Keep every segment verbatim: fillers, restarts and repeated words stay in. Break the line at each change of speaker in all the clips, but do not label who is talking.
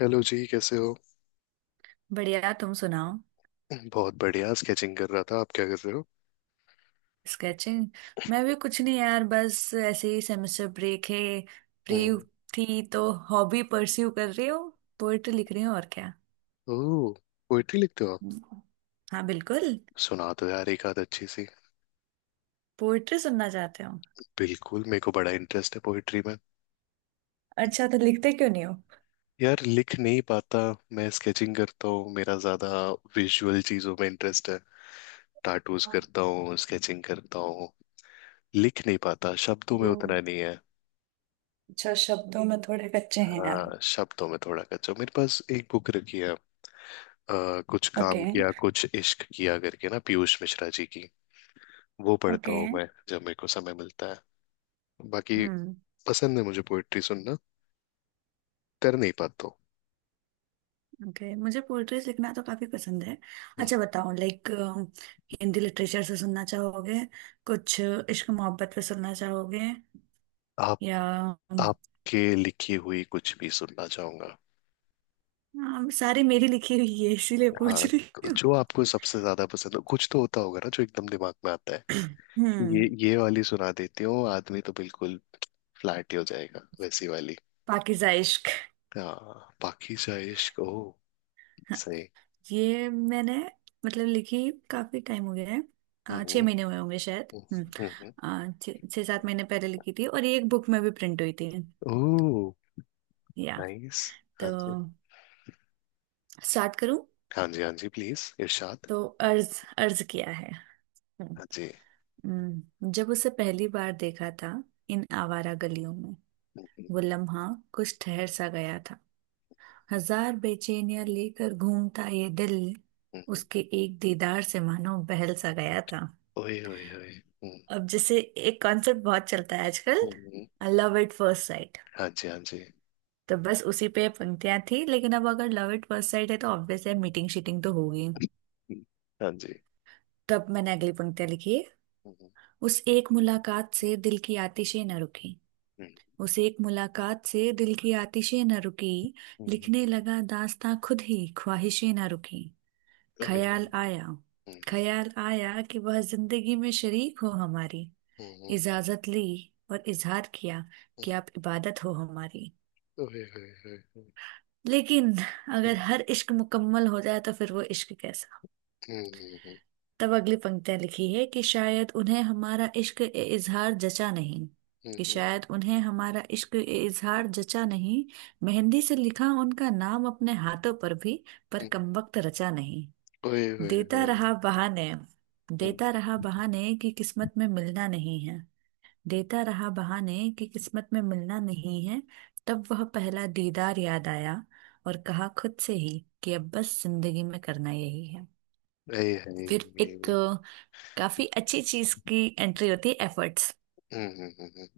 Hello जी, कैसे हो?
बढ़िया, तुम सुनाओ।
बहुत बढ़िया, स्केचिंग कर रहा था। आप क्या कर रहे हो?
स्केचिंग। मैं भी कुछ नहीं यार, बस ऐसे ही। सेमेस्टर ब्रेक है, फ्री
हम्म।
थी तो हॉबी परस्यू कर रही हूँ। पोएट्री लिख रही हूँ और क्या।
ओह, पोइट्री लिखते हो आप?
हम्म। हाँ बिल्कुल।
सुना दो यार एक आध अच्छी सी।
पोएट्री सुनना चाहते हो?
बिल्कुल, मेरे को बड़ा इंटरेस्ट है पोइट्री में।
अच्छा, तो लिखते क्यों नहीं हो?
यार, लिख नहीं पाता। मैं स्केचिंग करता हूँ, मेरा ज्यादा विजुअल चीजों में इंटरेस्ट है। टाटूज करता हूँ, स्केचिंग करता हूँ। लिख नहीं पाता, शब्दों में उतना नहीं है।
अच्छा, शब्दों में थोड़े कच्चे हैं आप।
हाँ, शब्दों में थोड़ा कच्चा हूँ। मेरे पास एक बुक रखी है, अ, कुछ
ओके।
काम किया कुछ इश्क किया करके ना, पीयूष मिश्रा जी की। वो पढ़ता
ओके।
हूँ मैं, जब मेरे को समय मिलता है। बाकी
हम्म।
पसंद है मुझे पोइट्री सुनना, कर नहीं पाता हूँ।
ओके, मुझे पोएट्रीज लिखना तो काफी पसंद है।
हम्म।
अच्छा बताओ, लाइक हिंदी लिटरेचर से सुनना चाहोगे? कुछ इश्क मोहब्बत पे सुनना चाहोगे?
आप,
या?
आपके लिखी हुई कुछ भी सुनना चाहूंगा।
हाँ, सारी मेरी लिखी हुई है इसीलिए पूछ
हाँ,
रही हूँ।
जो आपको सबसे ज्यादा पसंद हो, कुछ तो होता होगा ना जो एकदम दिमाग में आता है कि
हम्म।
ये ये वाली सुना देती हूँ, आदमी तो बिल्कुल फ्लैट ही हो जाएगा, वैसी वाली।
पाकिज़ा इश्क।
हाँ, बाकी जाए इश्क ओ।
हाँ,
सही।
ये मैंने, मतलब लिखी काफी टाइम हो गया है। अ, छह
हम्म।
महीने हुए होंगे शायद। हम्म।
हम्म।
अ, छह छह सात महीने पहले लिखी थी और ये एक बुक में भी प्रिंट हुई थी।
ओ,
या
नाइस। हाँ
तो
जी।
स्टार्ट करूँ?
हाँ जी, हाँ जी, प्लीज इरशाद।
तो अर्ज अर्ज किया है। हम्म।
हाँ जी।
हम्म, जब उसे पहली बार देखा था, इन आवारा गलियों में,
हम्म,
वो लम्हा कुछ ठहर सा गया था। हजार बेचैनियां लेकर घूमता ये दिल
हम्म, हम्म।
उसके एक दीदार से मानो बहल सा गया था।
ओए ओए ओए, हम्म।
अब जैसे एक कॉन्सेप्ट बहुत चलता है आजकल,
हम्म, हम्म।
Love at first sight.
हाँ जी, हाँ जी।
तो बस उसी पे पंक्तियां थी, लेकिन अब अगर लव एट फर्स्ट साइट है तो ऑब्वियस है मीटिंग शीटिंग तो होगी।
हम्म, हाँ जी।
तब मैंने अगली पंक्तियां लिखी है।
हम्म
उस एक मुलाकात से दिल की आतिशें न रुकी।
हम्म,
उस एक मुलाकात से दिल की आतिशें न रुकी।
हम्म। हम्म।
लिखने लगा दास्तां खुद ही, ख्वाहिशें न रुकी।
ओए
ख्याल
ओए।
आया।
हम्म
ख्याल आया कि वह जिंदगी में शरीक हो हमारी।
हम्म, हम्म,
इजाजत ली और इजहार किया
हम्म।
कि आप इबादत हो हमारी।
ओए ओए ओए।
लेकिन अगर
हम्म
हर इश्क मुकम्मल हो जाए तो फिर वो इश्क कैसा।
हम्म हम्म,
तब अगली पंक्तियां लिखी है कि शायद उन्हें हमारा इश्क ए इजहार जचा नहीं। कि
हम्म,
शायद उन्हें हमारा इश्क ए इजहार जचा नहीं। मेहंदी से लिखा उनका नाम अपने हाथों पर भी, पर
हम्म।
कमबख्त रचा नहीं।
ओए ओए
देता
ओए।
रहा बहाने।
हम्म।
देता रहा बहाने कि किस्मत में मिलना नहीं है। देता रहा बहाने कि किस्मत में मिलना नहीं है। तब वह पहला दीदार याद आया, और कहा खुद से ही कि अब बस जिंदगी में करना यही है।
ऐ है।
फिर एक अ, काफी अच्छी चीज की एंट्री होती है, एफर्ट्स।
हम्म हम्म, हम्म, हम्म।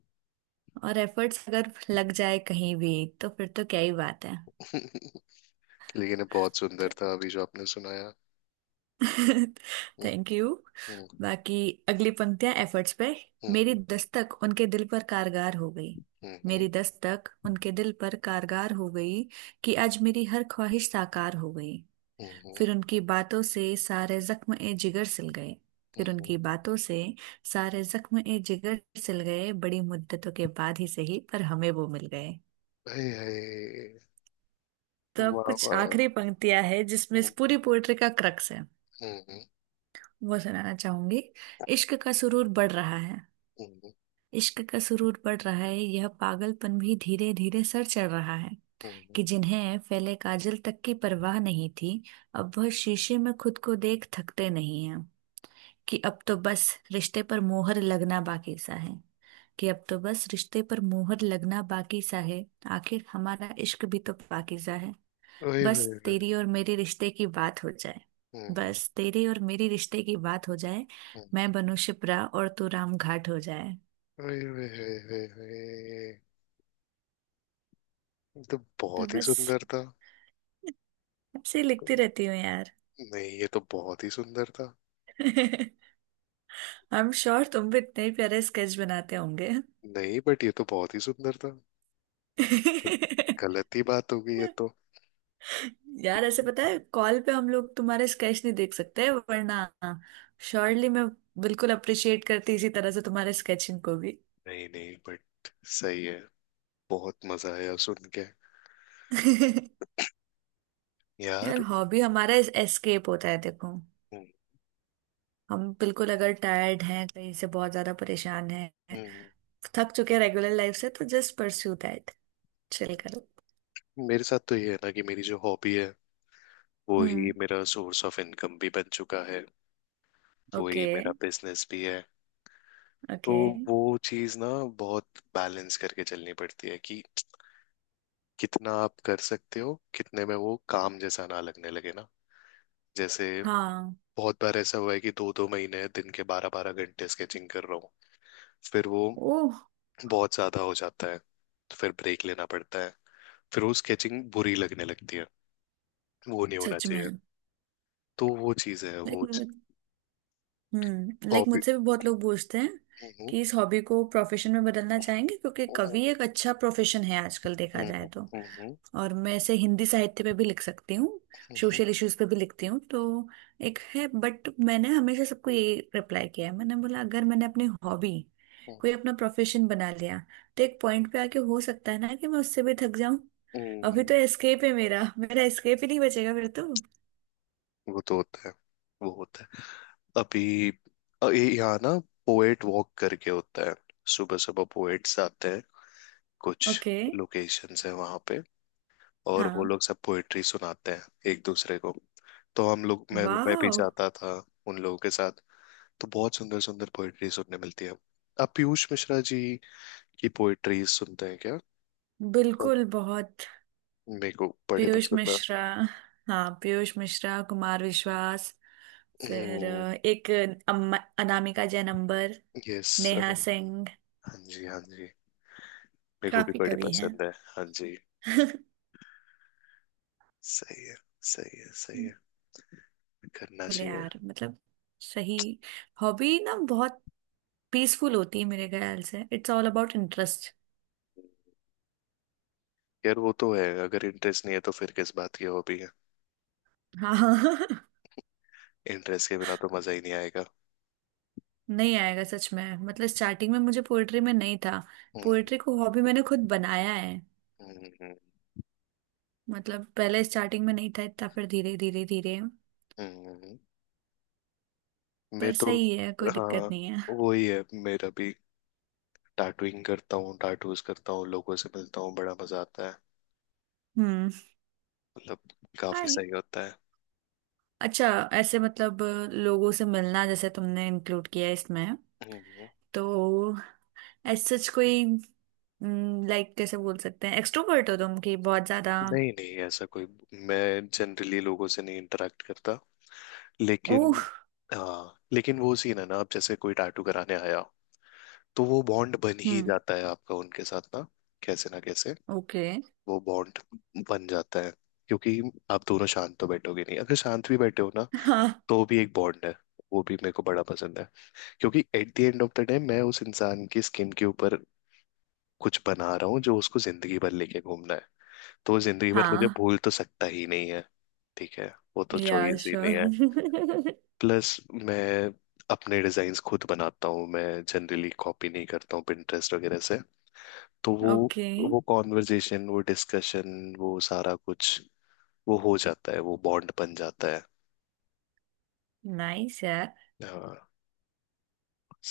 और एफर्ट्स अगर लग जाए कहीं भी तो फिर तो क्या ही बात है।
लेकिन ये बहुत
तो
सुंदर था, अभी जो आपने सुनाया। हम्म।
Thank you.
हम्म।
बाकी अगली पंक्तियां एफर्ट्स पे। मेरी
हम्म।
दस्तक उनके दिल पर कारगर हो गई।
हम्म।
मेरी दस्तक उनके दिल पर कारगर हो गई कि आज मेरी हर ख्वाहिश साकार हो गई।
हम्म।
फिर उनकी बातों से सारे जख्म ए जिगर सिल गए। फिर
हम्म,
उनकी बातों से सारे जख्म ए जिगर सिल गए, बड़ी मुद्दतों के बाद ही सही पर हमें वो मिल गए।
ऐ है।
तो अब
वाह
कुछ
वाह।
आखिरी पंक्तियां है जिसमें इस
हम्म।
पूरी पोएट्री का क्रक्स है,
हम्म हम्म।
वो सुनाना चाहूंगी। इश्क का सुरूर बढ़ रहा है।
हम्म,
इश्क का सुरूर बढ़ रहा है, यह पागलपन भी धीरे धीरे सर चढ़ रहा है।
हम्म।
कि जिन्हें फैले काजल तक की परवाह नहीं थी, अब वह शीशे में खुद को देख थकते नहीं हैं। कि अब तो बस रिश्ते पर मोहर लगना बाकी सा है। कि अब तो बस रिश्ते पर मोहर लगना बाकी सा है। आखिर हमारा इश्क भी तो बाकी सा है।
ओए
बस
ओए ओए।
तेरी और मेरे रिश्ते की बात हो जाए।
हम्म।
बस तेरे और मेरी रिश्ते की बात हो जाए।
हम्म।
मैं बनूं शिप्रा और तू राम घाट हो जाए।
ओए ओए ओए ओए ओए। ये तो
तो
बहुत ही
बस,
सुंदर था।
ऐसे ही लिखती रहती हूँ यार।
नहीं, ये तो बहुत ही सुंदर था।
आई एम श्योर तुम भी इतने ही प्यारे स्केच बनाते होंगे।
नहीं, बट ये तो बहुत ही सुंदर था, तो गलत ही बात हो गई ये तो।
यार, ऐसे पता है कॉल पे हम लोग तुम्हारे स्केच नहीं देख सकते, वरना श्योरली मैं बिल्कुल अप्रिशिएट करती इसी तरह से तुम्हारे स्केचिंग को भी।
नहीं नहीं, बट सही है, बहुत मजा आया सुन के
यार,
यार।
हॉबी हमारा एस्केप होता है देखो।
हम्म,
हम बिल्कुल अगर टायर्ड हैं, कहीं से बहुत ज्यादा परेशान हैं,
हम्म,
थक चुके हैं रेगुलर लाइफ से, तो जस्ट परस्यू दैट, चिल
हम्म।
करो।
मेरे साथ तो ये है ना कि मेरी जो हॉबी है, वो ही
हम्म।
मेरा सोर्स ऑफ इनकम भी बन चुका है, वो ही
ओके।
मेरा बिजनेस भी है। तो
ओके।
वो चीज ना बहुत बैलेंस करके चलनी पड़ती है कि कितना आप कर सकते हो, कितने में वो काम जैसा ना लगने लगे ना, जैसे।
हाँ।
बहुत बार ऐसा हुआ है कि दो दो महीने दिन के बारह बारह घंटे स्केचिंग कर रहा हूँ, फिर वो
ओह।
बहुत ज्यादा हो जाता है, तो फिर ब्रेक लेना पड़ता है, फिर वो स्केचिंग बुरी लगने लगती है। वो नहीं होना
सच
चाहिए।
में।
तो वो चीज है वो,
लाइक हम्म, लाइक
हॉबी।
मुझसे भी बहुत लोग पूछते हैं
हम्म
कि इस हॉबी को प्रोफेशन में बदलना चाहेंगे क्योंकि
हम्म
कवि एक अच्छा प्रोफेशन है आजकल देखा
हम्म
जाए
हम्म।
तो।
हम्म,
और मैं ऐसे हिंदी साहित्य पे भी लिख सकती हूँ,
हम्म, हम्म,
सोशल इश्यूज पे भी लिखती हूँ, तो एक है। बट मैंने हमेशा सबको ये रिप्लाई किया है, मैंने बोला अगर मैंने अपनी हॉबी कोई अपना प्रोफेशन बना लिया तो एक पॉइंट पे आके हो सकता है ना कि मैं उससे भी थक जाऊं।
हम्म,
अभी तो
हम्म।
एस्केप है मेरा मेरा एस्केप ही नहीं बचेगा फिर तो।
वो तो होता है, वो होता है अभी। अ, ये यहाँ ना पोएट वॉक करके होता है, सुबह सुबह पोएट्स आते हैं। कुछ
ओके।
लोकेशंस हैं वहां पे, और वो
हाँ।
लोग सब पोएट्री सुनाते हैं एक दूसरे को। तो हम लोग, मैं मैं भी
वाह।
जाता था उन लोगों के साथ। तो बहुत सुंदर सुंदर पोएट्री सुनने मिलती है। आप पीयूष मिश्रा जी की पोएट्री सुनते हैं क्या? पर
बिल्कुल बहुत।
मेरे को बड़े
पीयूष
पसंद है।
मिश्रा। हाँ, पीयूष मिश्रा, कुमार विश्वास, फिर अ, एक अम्मा, अनामिका जैन अंबर,
यस।
नेहा
हाँ
सिंह।
जी, हाँ जी। मेरे को भी
काफी
बड़ी
कवि हैं।
पसंद है। हाँ जी। सही है, सही है, सही है। करना
बोले
चाहिए।
यार, मतलब सही। हॉबी ना बहुत पीसफुल होती है मेरे ख्याल से, इट्स ऑल अबाउट इंटरेस्ट।
यार वो तो है, अगर इंटरेस्ट नहीं है तो फिर किस बात की हॉबी है।
हाँ।
इंटरेस्ट के बिना तो मजा ही नहीं आएगा।
नहीं आएगा सच में। मतलब स्टार्टिंग में मुझे पोएट्री में नहीं था।
हम्म।
पोएट्री को हॉबी मैंने खुद बनाया है।
हम्म। हम्म।
मतलब पहले स्टार्टिंग में नहीं था इतना, फिर धीरे धीरे धीरे।
हम्म। हम्म। मैं
पर
तो,
सही है, कोई दिक्कत
हाँ,
नहीं है।
वही है मेरा भी। टैटूइंग करता हूँ, टाटूज करता हूँ, लोगों से मिलता हूँ, बड़ा मजा आता है।
हम्म।
मतलब काफी
हाय।
सही होता है।
अच्छा। ऐसे मतलब लोगों से मिलना जैसे तुमने इंक्लूड किया है इसमें,
हम्म, हम्म।
तो एज सच कोई, लाइक कैसे बोल सकते हैं एक्सट्रोवर्ट हो तुम कि बहुत ज्यादा?
नहीं नहीं, ऐसा कोई, मैं जनरली लोगों से नहीं इंटरेक्ट करता, लेकिन
ओह।
हाँ, लेकिन वो सीन है ना, अब जैसे कोई टैटू कराने आया तो वो बॉन्ड बन ही
हम्म।
जाता है आपका उनके साथ ना। कैसे ना कैसे
ओके।
वो बॉन्ड बन जाता है। क्योंकि आप दोनों शांत तो बैठोगे नहीं, अगर शांत भी बैठे हो ना
हाँ।
तो भी एक बॉन्ड है। वो भी मेरे को बड़ा पसंद है। क्योंकि at the end of the day, मैं उस इंसान की स्किन के ऊपर कुछ बना रहा हूँ जो उसको जिंदगी भर लेके घूमना है। तो वो जिंदगी भर मुझे
हाँ।
भूल तो सकता ही नहीं है। ठीक है, वो तो
या,
चॉइस ही
श्योर।
नहीं है। प्लस मैं अपने डिजाइन्स खुद बनाता हूँ मैं, जनरली कॉपी नहीं करता हूँ Pinterest वगैरह से। तो वो
ओके।
वो कॉन्वर्जेशन, वो डिस्कशन, वो सारा कुछ, वो हो जाता है, वो बॉन्ड बन जाता है।
नाइस। यार,
हाँ,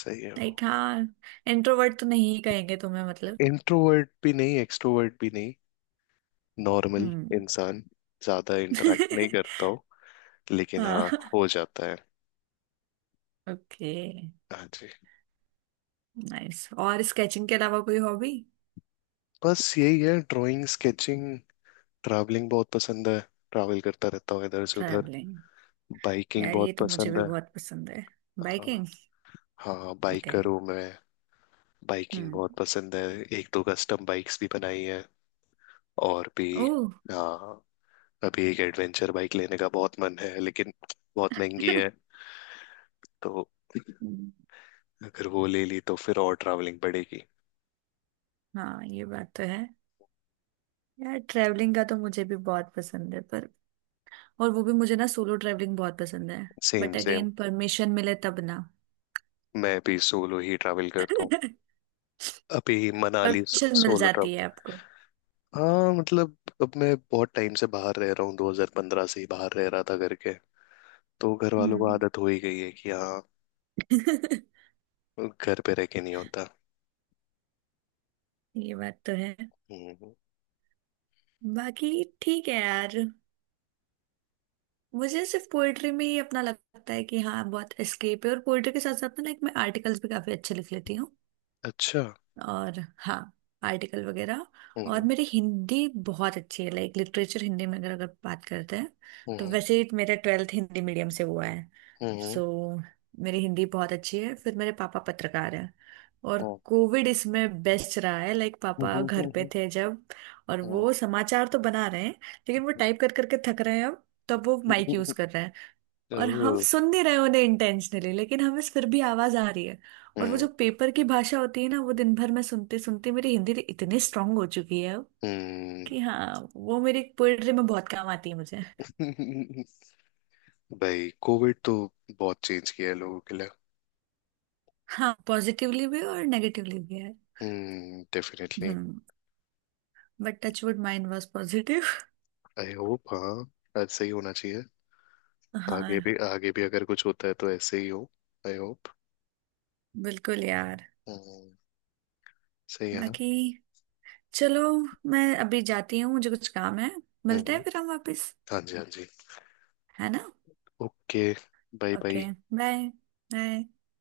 सही है वो।
लाइक हाँ, इंट्रोवर्ट तो नहीं ही कहेंगे तुम्हें मतलब।
इंट्रोवर्ट भी नहीं, एक्सट्रोवर्ट भी नहीं, नॉर्मल
हम्म।
इंसान, ज्यादा इंटरेक्ट नहीं करता हूँ। लेकिन
हाँ।
हाँ, हो जाता है।
ओके।
हाँ जी।
नाइस, और स्केचिंग के अलावा कोई हॉबी?
बस यही है, ड्राइंग, स्केचिंग। ट्रैवलिंग बहुत पसंद है, ट्रैवल करता रहता हूँ इधर से उधर।
ट्रैवलिंग?
बाइकिंग
यार ये
बहुत
तो मुझे
पसंद
भी
है।
बहुत पसंद है।
हाँ,
बाइकिंग।
हाँ
ओके।
बाइकर हूँ मैं। बाइकिंग
हम्म।
बहुत पसंद है। एक दो कस्टम बाइक्स भी बनाई है, और भी।
ओह।
आ, अभी एक एडवेंचर बाइक लेने का बहुत मन है, लेकिन बहुत महंगी है। तो अगर वो ले ली तो फिर और ट्रैवलिंग पड़ेगी।
हाँ, ये बात तो है। यार ट्रैवलिंग का तो मुझे भी बहुत पसंद है, पर, और वो भी मुझे ना सोलो ट्रैवलिंग बहुत पसंद है।
Same
but
same.
Again, permission मिले तब ना।
मैं भी सोलो ही ट्रैवल करता हूँ। अभी मनाली सो,
परमिशन मिल
सोलो
जाती है
ट्रैवल।
आपको?
हाँ मतलब, अब मैं बहुत टाइम से बाहर रह रहा हूँ, दो हज़ार पंद्रह से ही बाहर रह रहा था करके। तो घर वालों को
हम्म।
आदत हो ही गई है कि हाँ, घर पे रह के नहीं होता।
ये बात तो है।
हम्म।
बाकी ठीक है यार। मुझे सिर्फ पोएट्री में ही अपना लगता है कि हाँ बहुत एस्केप है। और पोएट्री के साथ साथ ना, लाइक मैं आर्टिकल्स भी काफी अच्छे लिख लेती हूँ।
अच्छा।
और हाँ, आर्टिकल वगैरह। और
हम्म।
मेरी हिंदी बहुत अच्छी है, लाइक लिटरेचर हिंदी में अगर अगर बात करते हैं तो।
हम्म।
वैसे ही मेरा ट्वेल्थ हिंदी मीडियम से हुआ है,
हम्म।
सो मेरी हिंदी बहुत अच्छी है। फिर मेरे पापा पत्रकार हैं, और
हम्म।
कोविड इसमें बेस्ट रहा है, लाइक
हम्म।
पापा
हम्म,
घर पे
हम्म,
थे जब। और
हम्म,
वो समाचार तो बना रहे हैं, लेकिन वो
हम्म,
टाइप कर करके थक रहे हैं, अब तो अब वो
हम्म,
माइक यूज
हम्म,
कर रहे हैं। और हम
ओह।
सुन नहीं रहे उन्हें इंटेंशनली, लेकिन हमें फिर भी आवाज आ रही है। और वो
हम्म।
जो पेपर की भाषा होती है ना, वो दिन भर में सुनते सुनते मेरी हिंदी तो इतनी स्ट्रांग हो चुकी है
हम्म।
कि हाँ वो मेरी पोएट्री में बहुत काम आती है मुझे।
भाई, कोविड तो बहुत चेंज किया है लोगों के लिए।
हाँ, पॉजिटिवली भी और नेगेटिवली भी है।
हम्म, definitely.
Hmm. But touchwood mind was positive.
I hope, हाँ ऐसे ही होना चाहिए आगे भी।
हाँ,
आगे भी अगर कुछ होता है तो ऐसे ही हो। I hope.
बिल्कुल यार।
हम्म। सही है ना।
बाकी चलो, मैं अभी जाती हूँ, मुझे कुछ काम है। मिलते हैं
हम्म।
फिर हम वापस,
हाँ जी, हाँ जी।
है ना?
Okay. Bye
okay.
Bye.
Bye bye.